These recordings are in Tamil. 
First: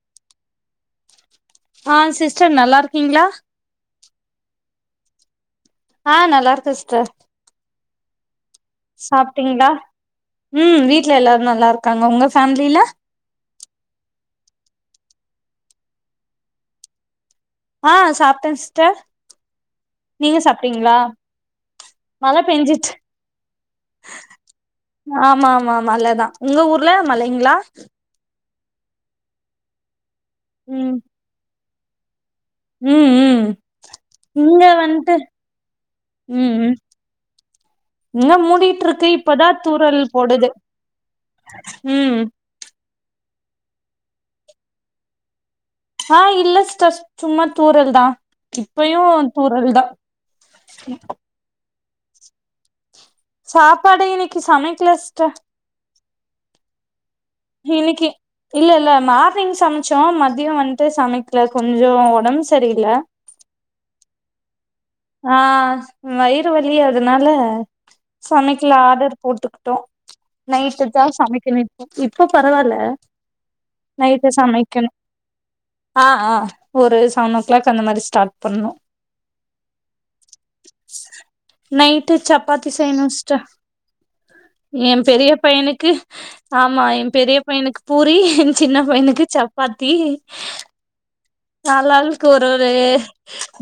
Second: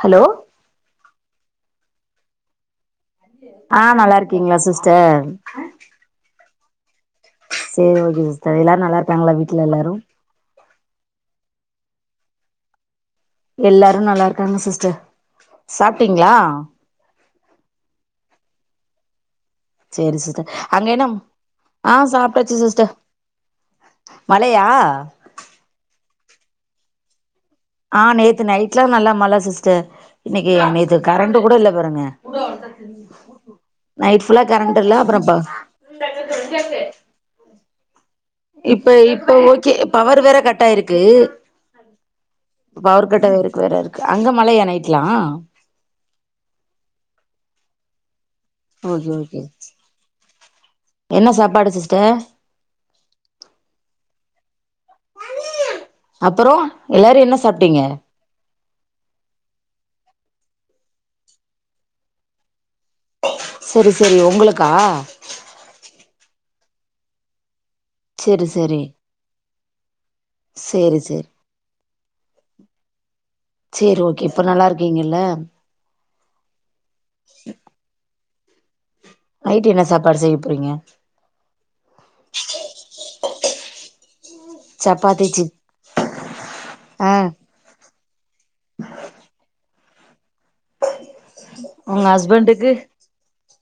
ஹலோ ஆஹ் சிஸ்டர் நல்லா இருக் ஆஹ் நல்லா இருக்கீங்களா சிஸ்டர் ஆஹ் நல்லா இருக்க சிஸ்டர் சேரி ஓகே சிஸ்டர் எல்லாரு நல்லா இருக்காங்களா வீட்ல சாப்ட்டீங்களா எல்லாரு ம் வீட்ல எல்லாரு நல்லா இருக்காங்க உங்க ஃபேம்லீல எல்லாரு நல்லா இருக்காங்க சிஸ்டர் சாப்டீங்களா ஆஹ் சாப்டே சிஸ்டர் சேரி நீங்க சிஸ்டர் அங்க சாப்டீங்ளா என்ன ஆ மழ சாப்ட்டாச்சு சிஸ்டர் பெஞ்சுச்சு மழையா ஆமா ஆமா மழ தா உங்க ஊர்ல மழைங்ளா ஆஹ் நேத்து நைட்லா நல்லா மழ சிஸ்டர் இன்னைக்கு ம் நேத்து கரண்ட் கூட இல்ல பாருங்க ம் ம் நைட் புஃல்லா இங்க கரண்ட் இல்ல வந்ட்டு அப்றோப்பா [unintelligible] ம் ம் தொல்சாச்சே இங்க மூடிட்டு இப்ப இருக்கு இப்ப இப்பதா ஓகே தூறல் பவர் வேற போடுது கட்டாயிருக்கு ம் பவர் கட்டாயிருக்கு வேற இருக்கு அங்க மழையா நைட்லா ஆஹ் இல்ல சிஸ்டர் சும்மா தூறல் தா இப்பயு ஓகே ஓகே தூறல் தா என்ன சாப்பாடு சிஸ்டர் சாப்பாடு இன்னைக்கி சமைக்கல சிஸ்டர் அப்றோ எல்லாரு என்ன சாப்டீங்க இன்னைக்கு இல்ல இல்ல மார்னிங் சமைச்சோ மதியோ வந்து சமைக்கல கொஞ்சோ உடம்பு செ செரி செரி உங்களுக்கா ஆஹ் வயிறு வலி அதுனால சரி சமைக்கல சரி ஆர்டர் போட்டுக்கிட்டோ நைட்டு சரி தா சரி சமைக்கணு இப் இப்ப பரவால்ல சேரி ஓகே இப்ப நல்லா இருக்கீங்கல்ல ஆஹ் ஆஹ் ஒரு சவனோ கிளாக் அந்த மாதிரி ஸ்டாட் பண்ணனு ட்டு என்ன சாப்பாடு செய்ய போறீங்க நைட்டு சப்பாத்தி செய்யணு சிஸ்டர் எ சப்பாத்தி பெரிய சி பையனுக்கு ஆமா எ ஆ பெரிய பையனுக்கு பூரி என் சின்ன பையனுக்கு சப்பாத்தி உங்க ஆளாளுக்கு ஒரு ஒரு ஹஸ்பண்டுக்கு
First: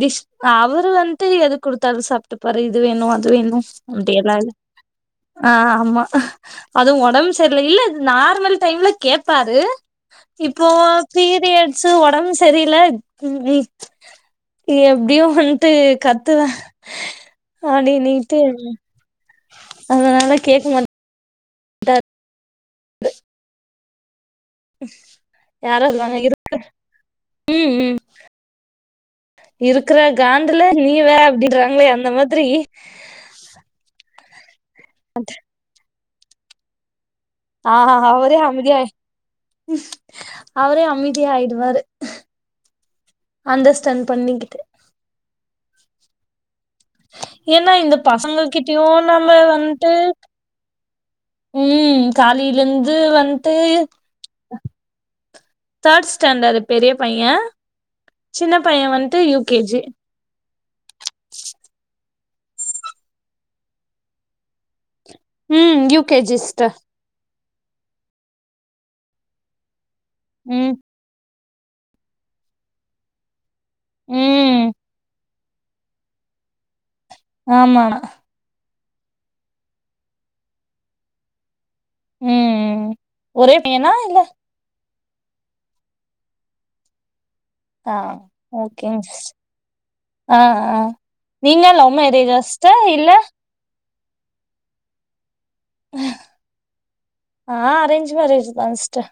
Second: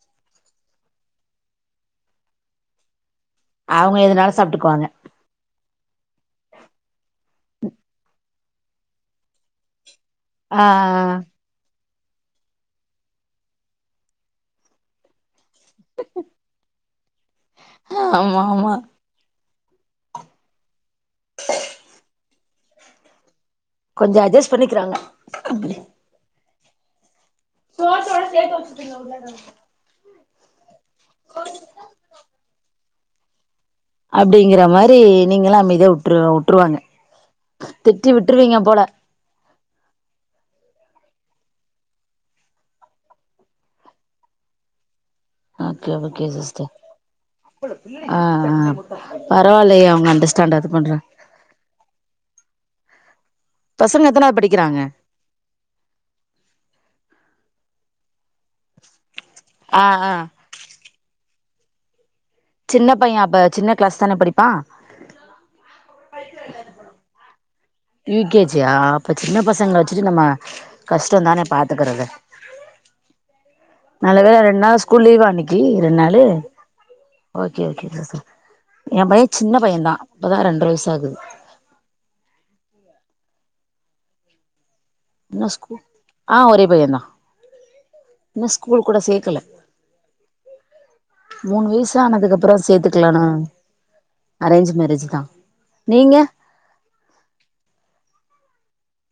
டிஷ் அவரு வந்து எது குடுத்தாலு சாப்ட்டுப்பாரு இது வேணு அது வேணும் அவங்க அப்டில்லா எதுனாலும் இல்ல சாப்ட்டுக்குவாங்க ஆஹ் ஆமா அதுவு உடம்பு செரில்லல நார்மல் டைம்ல கேப்பாரு ஆ இப்போ பீரியட்ஸ்சு உடம்பு செ தெரியல எப்டியு வந்ட்டு கத்துதா அப்டினீட்டு ஆமா ஆமா அதனால கேட்க மாட் டார் கொஞ்சோ அஜ்சஸ் யாரோறிக்காங்க இருக்க ம் ம் இருக்கற காண்டுல நீவே அப்டின்றாங்களேயா அந்த மாதிரி அப்டிங்கற மாரி நீங்கல்லா அமைதியா உட்ரு உட்டுருவாங்க ஆஹ் ஹ ஹ அவரே அமைதியா அவரே அமி தி ஆயிடுவாரு அண்டர் ஸ்டாண்ட் பண்ணிக்கிட்டு கே ஓகே சிஸ்டர் ஏன்னா இந்த பசங்க ஆஹ் ஆஹ் கிட்டயு நம்ம வந்ட்டு பரவால்லைய அவங்க அண்டர்ஸ்டாண்டாது பண்றாங்க ம் காலையில இருந்து வண்ட்டு பசங்க எத்தனாவது படிக்கிறாங்க தேர்டு ஸ்டாண்டர்டு பெரிய பைய சின்ன பைய வந்து யூ கே ஜி ஆ ஆ சின்ன பைய அப்ப சின்ன கிளாஸ் தான படிப்பா ம் U K G sister U K ஜா அப்ப சின்ன பசங்கல வச்சுட்டு நம்ம ம் கஷ்டோ தா பாத்துக்கறது நல்ல வேல ரெண்டு ம் நாள் ஸ்கூல் லீவ்வா இன்னி கி ரெண்ட்னாளு ஓகே ஆமா ஓகே சிஸ்டர் ஏ பைய சின்ன பைய தா இப்பதா ரெண்டர வயசாகுது ம் ம் ஒரே பைனா இல்ல இன்னும் ஸ்கூ ஆ ஒரே பைய தா ஆ இன்னு ஸ்கூல் கூட ஓகேங் சிஸ் சேக்கல ஆ ஆ நீங்க மூணு லவ் வயசு மேரேஜா ஆனதுக்கு அப்புறோ சிஸ்டர் இல்ல சேத்துக்கலனா அரேஞ்ச் மேரேஜி தா நா அரேஞ்சு மேரேஜ் தா சிஸ்டர்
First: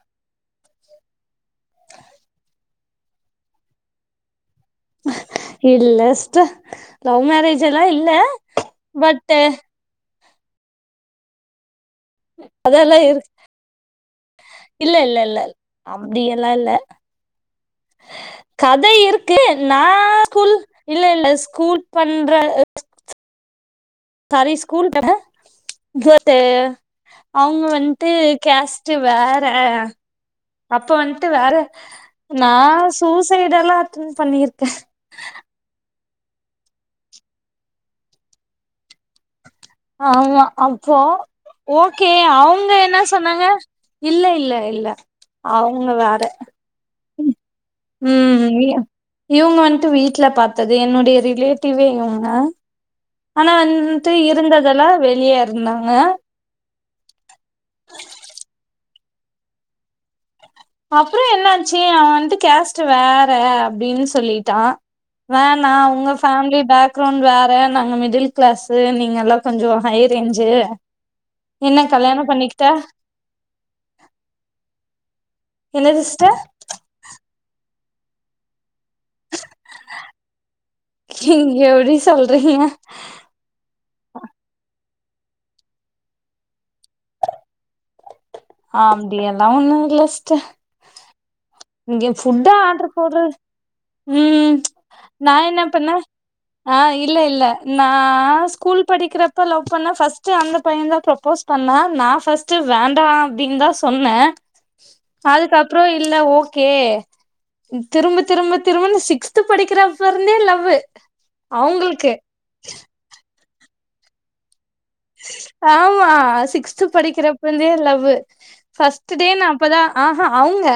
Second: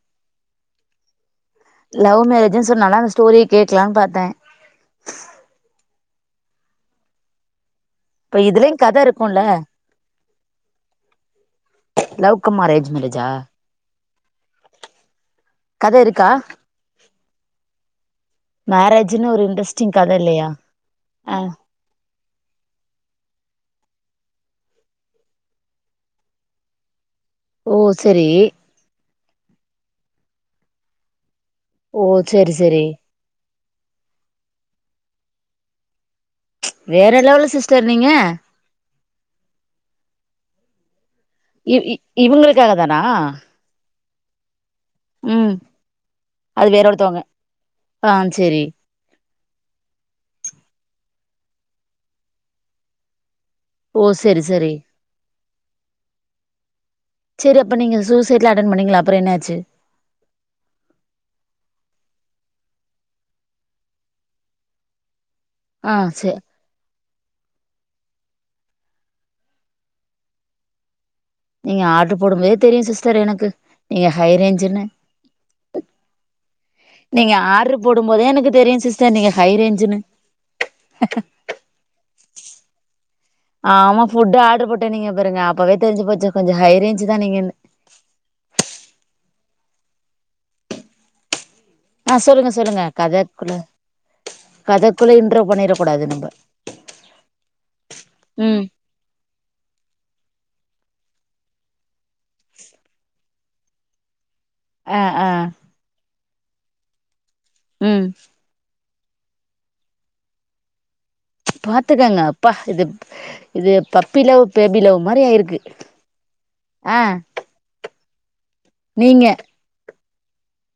லவ் மேரேஜ்ன் சொன்னலா அந்த ஸ்டோரிய கேக்லான் பாத்த இல்ல சிஸ்டர் லவ் மேரேஜ் ஜலா இல்ல இப்ப இதுலயும் கத பட்டு இருக்கும்ல லவ் கம் அரேஞ்சு மேரேஜா இல்லெல்லல்ல கத இருக்கா அப்டியெல்லா இல்ல கதை மேரேஜ்ன்னு இருக்கு ஒரு நா இன்ட்ரெஸ்டிங் கத இல்லையா ஸ்கூல் இல்லெல்ல ஆ ஸ்கூல் பண்ற [inaudible] கால்லே ஸ்கூல் [inaudible] கேத்தே அவுங்க ஓ வன்ட்டு சரி கேஸ்ட்டு வேற அப்ப வந் ட்டு வேற ஓ செரி நா செரி சூசைடெல்லா அட்டன் பண்ணிருக்கே வேற லெவலு சிஸ்டர் நீங்க ஆமா அப்போ இ இ ஓகே அவுங்க இவுங்களுக்காக தானா என்ன சொன்னாங்க இல்ல இல்ல இல்ல ம் அவுங்க வேற அது வேற ஒருத்தவங்க ம் ஆ ம் ம் செரி யா இவுங்க வந்ட்டு வீட்ல பாத்தது என்னுடைய ரி ரிலேட்டிவே இவுங்க ஆனா ஓ வந்ட்டு செரி செரி இருந்ததெல்லா வெளிய இருந்தாங்க செரி அப்ப நீங்க சூசைட்லா அட்டன் பண்ணீங்கல அப்புறோ என்னாச்சு அப்புறோ என்னாச்சு அவ வந்ட்டு கேஸ்ட் வேற அப்டின்னு சொல்லிட்டா வேணா ஆ உங்க செ ஃபேமிலி பேக் க்ரவுண்ட் வேற நாங்க மிடில் கிளாஸ்ஸு நீங்கெல்லா கொஞ்சோ ஹை ரேஞ்சு என்ன நீங்க ஆர்டரு கல்யாணோ போடும்போதே பண்ணிக்கிட்டா தெரியு சிஸ்டர் எனக்கு நீங்க ஹை ரேஞ்சுன்னு என்னது சிஸ்டர் நீங்க ஆர்டர் போடும்போதே எனக்கு தெரியு சிஸ் டர் நீங்க ஹை ரேஞ்சுன்னு நீங்க எப்டி சொல்றீங்க ஆமா ஃபுட்டு் ஆர்டரு போட்டேனீங்க பாருங்க அப்பவே தெரிஞ்சு போச்சு கொஞ்சோ ஹை ரேஞ்ச்சுதா நீங்கனு ஆப்பிடியெல்லா ஒன்னு இல்ல சிஸ்டர் இங்க ஆ ஃபுட்டு சொல்லுங்க சொல்லுங்க ஆர்டர் போடுறது கதக்குள்ள ம் கதக்குள்ள நா இன்ட்ரோ என்ன பண்ணிரக் பண்ண கூடாது நம்ப ஆ இல்ல இல்ல நா ம் ஸ்கூல் படிக்கிறப்ப லவ் பண்ண ஃபஸ்ட்டு அந்த பையன்தா ப்ரோப் ப்போஸ் பண்ணா நா ஃபஸ்ட்டு வேண்டா அப்டின்தா சொன்ன ஆ ஆ அதுக்கப்றோ இல்ல ஓகே ம் திரும்ப திரும்ப திரும்பனு சிக்ஸ்து படிக்கிறப்பருந்தே லவ்வு அவங்களுக்கு பாத்துக்கங்க அப்பா இது இது பப்பிலவ் ஆமா சிக்ஸ்து ஆ படிக்கிறப்பந்தே லவ்வு நீங்க ஃபஸ்ட்டுடே நா அப்பதா ஆஹா அவுங்க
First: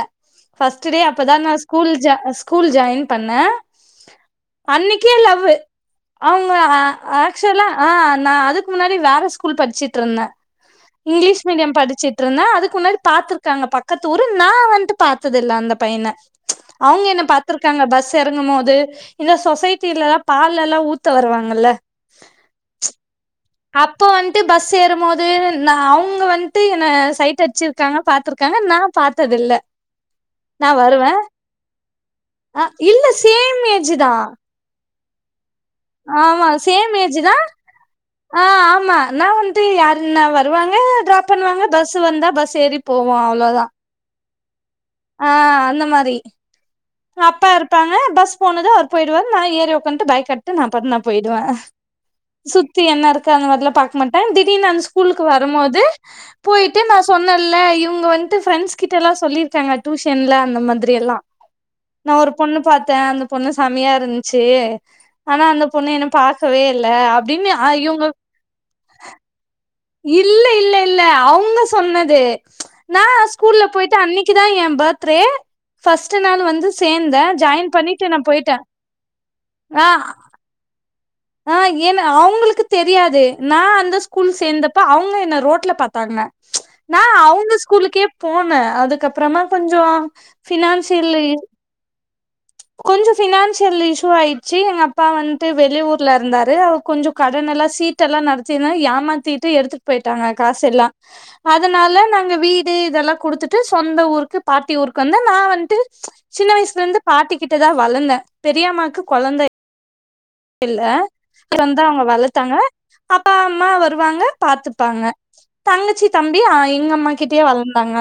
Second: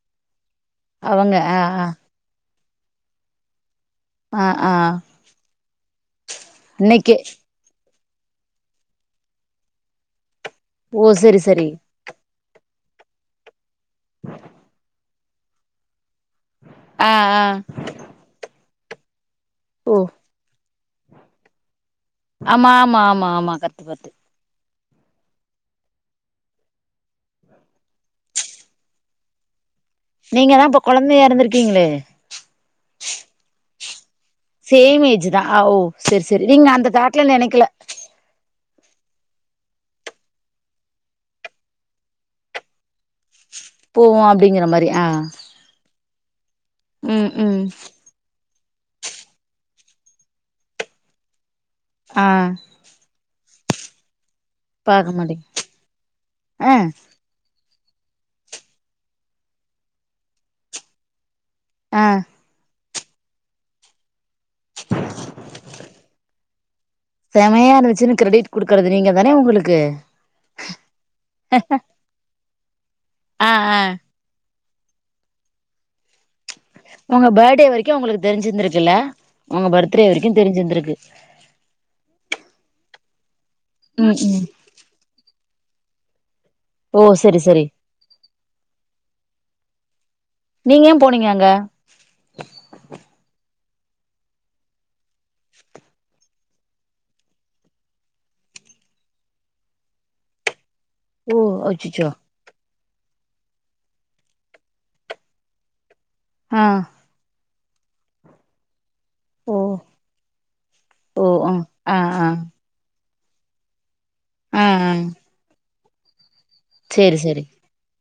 ஃபஸ்ட்டுடே அவங்க அப்பதா நா ஆ ஆ ஸ்கூல் ஜாயி ஸ்கூ ஸ்கூல் ஜாயின் பண்ண ஆ ஆ அன்னிக்கே லவ்வு அவுங்க அ இன்னைக்கே ஆக்சுவலா ஆ நா அதுக்கு முன்னாடி வேற ஸ்கூல் படிச்சுட்டுருந்த ஓ சரி இங்கிலீஷ் சரி மீடியம் படிச்சுட்டுருந்த அதுக்கு முன்னாடி பாத்துருக்காங்க பக்கத்து ஊரு நா வந்ட்டு பாத்ததில்ல அந்த பையன அவுங்க ஆ என்ன ஆ பாத்துருக்காங்க பஸ் எறங்கும் போது இல்ல ஓ சொசைட்டீலலா பால்லலா ஊத்த வருவாங்கல்ல ஆமாமாமா அப்ப வந்து பஸ் சேரு மொத இரு நா அவுங்க வன்ட்டு என்ன சைட் அட்ச்சிருக்காங்க பாத்துருக்காங்க நா பாத்ததில்ல நீங்க தா நா இப்ப வருவ கொழந்தையா இருந்திருக்கீங்களே அ இல்ல சேம் ஏஜுதா சேம் ஏஜுதா அ ஓ செர் செரி நீங்க அந்த தாட்ல நெனைக்குல மா நா வந்து யாருனா வருவாங்க ட்ராப் பண்ணுவாங்க பஸ்ஸு வந்தா பஸ் ஏறி போவோ அவ்ளோதா போவோ அப்டிங்கிற மார் ஆ அந்த மாரி ம் அப்பா ம் இருப்பாங்க பஸ் போனது அவர் போய்ருவாரு நா ஏறி ஒக்காந்ட்டு பாய் காட்டு நா பாட்னு நா போய்டுவ ஆ சுத்தி என்ன இருக்காங்க அதுலா பாக் மாட் ந்த திடீர்னு அந்த பாக்க ஸ்கூலுக்கு மாட்டீங்க வரமோது ஆ போய்ட்டு நா சொன்னல்ல இவ்ங்கவன்ட்டு ஃப்ரெண்ஸ்கிட்டலா சொல்லீர்க்காங்க டூஷென்ல அந்த மாதிரி எல்லா ஆ நா ஒரு பொண்ணு பாத் த அந்த பொண்ணு சமியா இருந் ச்சு ஆனா அந்த பொண்ணு என்ன பாக்கவே இல்ல அப்டின்னு ஆ இவ்ங்க இருக்கறது நீங்க தானே உங்குளு இல்ல இல்ல இல்ல அவுங்க சொன்னது நா ஆ ஸ்கூல்ல ஆ போய்ட்டு அன்னைக்குதா என் பாத்ரே ஃபஸ்ட்டு நாளு வந்து சேந்த உங்க பர்த்டே ஜாய்ன் வரைக்கு பண்ணிட்டு நா உங்களுக்கு போய்ட்ட தெரிஞ்சிருந்திருக்குல்ல உங்க ஆ பர்த்டே வரைக்கு தெரிஞ்சிருந்திருக்கு ஆ ஏன்ன அவுங்குளுக்கு தெரியாது நா அந்த ம் ஸ்கூல் ம் சேந்தப்ப அவுங்க என்ன ரோட்ல பா தர்ன ஓ நா சரி அவுங்க சரி ஸ்கூலுக்கே போன அதுக்கப்றமா கொஞ்சோ நீங்க ஏ ஃபினான்சிலி போனீங்க அங்க கொஞ்சோ ஃபினான்சியல்லு இஷு ஆய்ர்ச்சு எங்க அப்பா வன்ட்டு வெளியூர்ல இருந்தாரு அவு கொஞ்சோ கடனா நல்லா சீட் எல்லா நடுத்திர்ந்தாங்க ஏமாத்தீட்டு எடுத்துட் போய்ட்டாங்க காசெல்லா ஓ அதுனால அச்சச்சோ நாங்க வீடு இதெல்லா குடுத்துட்டு சொந்த ஊருக்கு பாட்டி ஊருக்கு வந்து நா வன்ட்டு சின்ன ஆ வய்ஸ்ல இருந்து பாட்டிக்கிட்டதா வளந்த பெரியம்மாக்கு கொழந்த ஓ இல்ல ஓ ஆ பிறந்தா ஆ அவுங்க ஆ வளத்தாங்க பாப்பா அம்மாவ வருவாங்க ஆ ஆ பாத்துப்பாங்க தங்கச்சி தம்பி அ எங்கம்மா சரி கிட்டுயே சரி வளுந்தாங்க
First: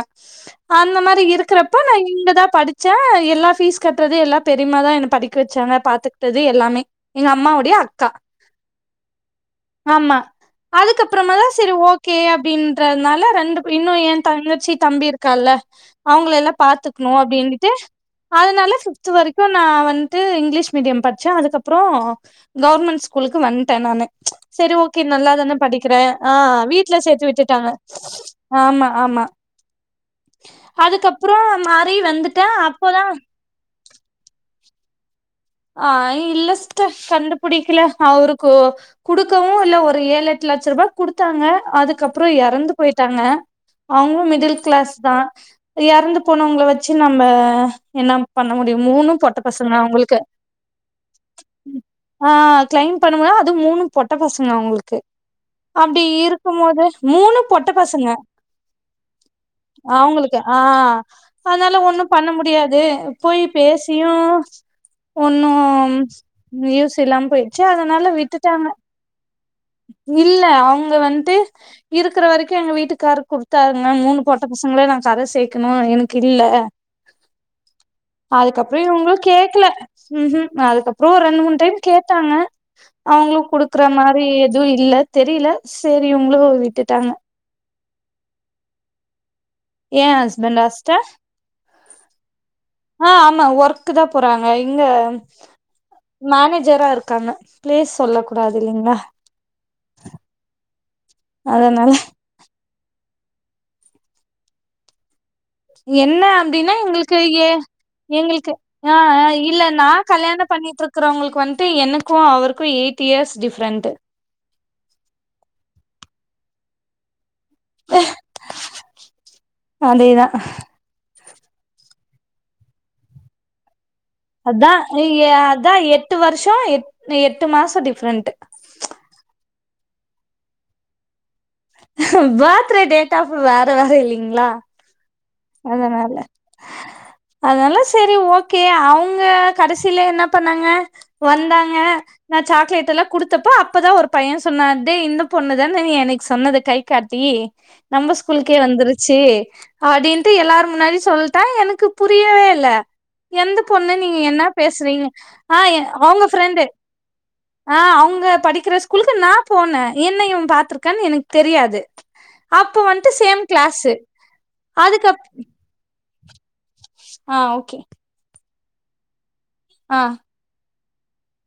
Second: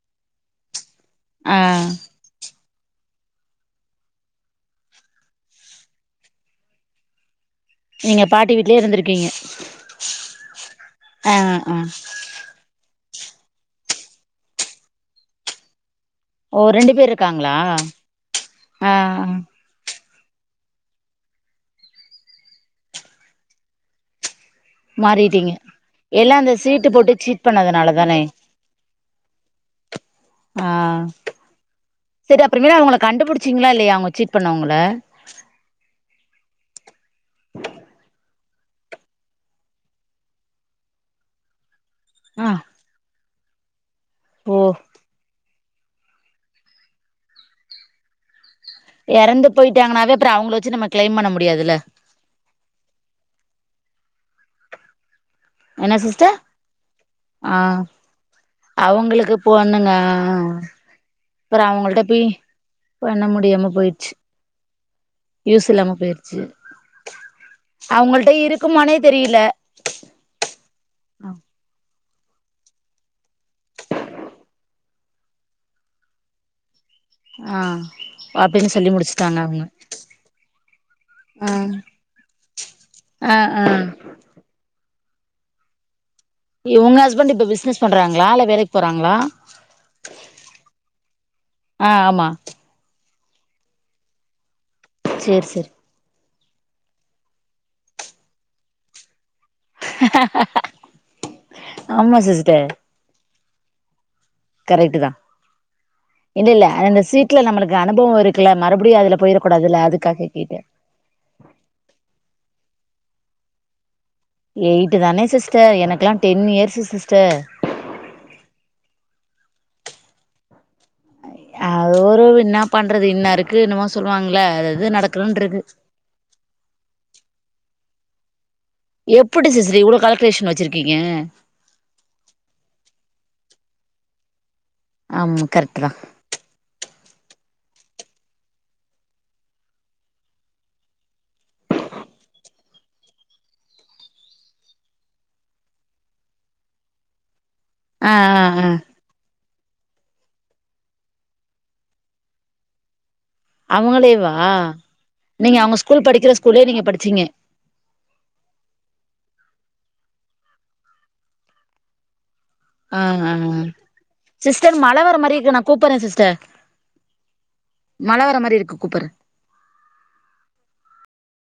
அந்த மாரி ஆ இருக்குறப்ப நா இங்கதா படி ச்சா எல்லா ஃபீஸ் கட்றது எல்லா பெரிம்மாதா என்ன படிக்க வச்சாங்க பாத்துக்ட்டது எல்லாமே எங்க அம்மா வோ நீங்க பாட்டி வீட்லே இருந்திருக்கீங்க ஆமா ஆ அதுக்கப்புறமாதா செரி ஆ ஓகே அப்டின்றதுனால் ல ரெண்டு ப்ளி இன்னூ ஏன் தங்கச்சி தம்பி இருக்கால அவுங்குளெல்லா ஓ ரெண்டு பேர் பாத்துக்ணு இருக்காங்களா அப்டீன்னிட்டு அதுனால ஆ ஃபிஃப்த் ஆ வரைக்கு நா வன் ட்டு இங்லீஷ் மீடியம் பட்ச்சேன் அதுக்கப்றோ கவ்ர்மெண் ஸ்கூலுக்கு வன்ட்ட நானு சரி ஓகே நல்லா மாறிட்டீங்க தான படிக்கிறேன் ஆ எல்லா அந்த சீட்டு வீட்ல போட்டு சேத்து சீட் விட்டுட்டாங்க பண்ணதுனால தானே ஆமா ஆமா ஆ அதுக்கப்புறோ மாறி செரி வந்துட்டே அப்புறமேல் அவுங்குள அப்போதா கண்டுபுடிச்சீங்ளா இல்லயா அவுங்க சீட் பண்ணவ்ங்குள் வ ஆ இல்லஸ்டர் கண்டுபுடிக்கில அவருக்கூ குடுக்கவு இல்ல ஒரு ஏலக்கி லட்ச ருபா குடுத்தாங்க அதுக்கப்புறோ ஆ எறந்து போய்ட்டாங்க அவுங்ளு மிடில் ஓ கிளாஸ் தா எறந்து போனவங்ள வச்சு நம்ம என்னம் பண்ண முடியு மூணு பொட்ட பசுங்க அவுங்குளுக்கு ச்சு நம்ம க்ளைம் பண்ண முடியாதுல கிளைம் பண்ணமுதா அது மூணு பொட்ட பசுங்க அவுங்குளுக்கு என்ன அப்டி சிஸ்டர் இருக்குமோது மூணு ஆ பொட்ட பசுங்க அவங்களுக்கு பொண்ணுங்க அவுங்குளுக்கு ஆ அப்புறோ அதுனால அவங்கள்ட்ட ஒண்ணு போய் பண்ண முடியாது பண்ண போய் முடியாம பேசியு போயிடுச்சு யூஸ் இல்லாம ஒண்ணும் போயிடுச்சு யூஸ் இல்லாம் போய்ச்சு அதுனால அவங்கள்ட்ட விட்டுட்டாங்க இருக்குமானே தெரியல இல்ல அவ்ங்க வன்ட்டு இருக்கிற வரைக்கும் எங்க வீட்டுக்கரு கொடுத்தாருங்க மூணு பொட்ட பசங்களே நான் கரை சேக்கணும் எனக்கு இல்ல ஆன் அதுக்கப்பறம் இவங்களும் கேக்கல ம் ம் அதுக்கப்பறம் ஒரு ரெண்டு ஆ மூணு டைம் கேட்டாங்க ஆ அவங்களும் ஆ குடுக்குற மாரி எதுவும் இல்ல தெரியல செரி இவங்க ஹஸ்பண்ட் இப்ப பிசினஸ் பண்றாங்களா இல்ல வேலைக்கு போறாங்களா ஏன் ஹஸ்பண்ட் சிஸ்டர் ஆ ஆமா ஆ‌ ஆமா ஒர்க் தான் போறாங்க இங்க சேரி சேரி மேனேஜரா இருக்காங்க பிளேஸ் சொல்ல கூடாது இல்லைங்களா அதனால ஆமா சிஸ்டர் கரெக்டு தான் என்ன இல்ல இல்ல அப்டின்னா இந்த எங்களுக்கு சீட்ல ஏ நம்மளுக்கு அனுபவ எங்களுக்கு இருக்குல்ல ஆ மறுபடியும் அதுல போயிறக் இல்ல கூடாதுல்ல நா அதுக்காக கே கல்யாணம் பண்ணிட்டு இருக்கறவங்களுக்கு வந்துட்டு எனக்கும் அவருக்கும் எயிட் இயர்ஸ் டிஃப்ரெண்ட் எயிட்டு தானே சிஸ்டர் எனக்குல்லாம் டென் இயர்ஸ் சிஸ்டர் அதேதான் அய் அ ஒரு என்ன பண்றது இன்ன இருக்கு என்னமோ சொல்லுவாங்கல்ல அது அதான் அது எ நடக்கணுன்ருக்கு அதான் எட்டு வருஷம் எட் எட்டு மாசம் டிஃப்ரெண்ட் எப்டி சிஸ்டர் இவ்ளோ கால்குலேஷன் வச்சிருக்கீங்க பேத்டே டேட் ஆஃப் வேற வேற இல்லைங்களா ஆமா கரெக்டு தான் அதனால அதனால செரி ஓகே அவுங்க கடைசில என்ன பண்ணாங்க வந்தாங்க நா சாக்லேட் எல்லாம் குடுத்தப்போ அப்போதான் ஒரு பையன் சொன்ன டே இந்த பொண்ணுதான்ன நீ எனக்கு சொன்னது கை காட்டி ஆ நம்ம ஆ ஸ்கூலுக்கே ஆ வந்துருச்சு அப்டின்னு ட்டு எல்லாரும் முன்னாடி சொல்லிட்டா எனக்கு புரியவே இல்ல எந்த பொண்ணு நீங்க அவங்களேவா என்ன பேசுறீங்க ஆ நீங்க அவங்க ஸ்கூல் அவுங்க படிக்கிற ஃப்ரெண்டு ஸ்கூல்லயே நீங்க படிச்சீங்க ஆ அவங்க படிக்கிற ஸ்கூலுக்கு நான் போன என்னையும் பாத்திருக்கானு எனக்கு தெரியாது அப்ப ஆ வந்துட்டு ஆ சேம் கிளாஸ்சு சிஸ்டர் மழ வர அதுக்கப் மாரி இருக்கு நா கூப்பிறேன் சிஸ்டர் ஆ ஓகே கூ கூப்புறேன் ஆ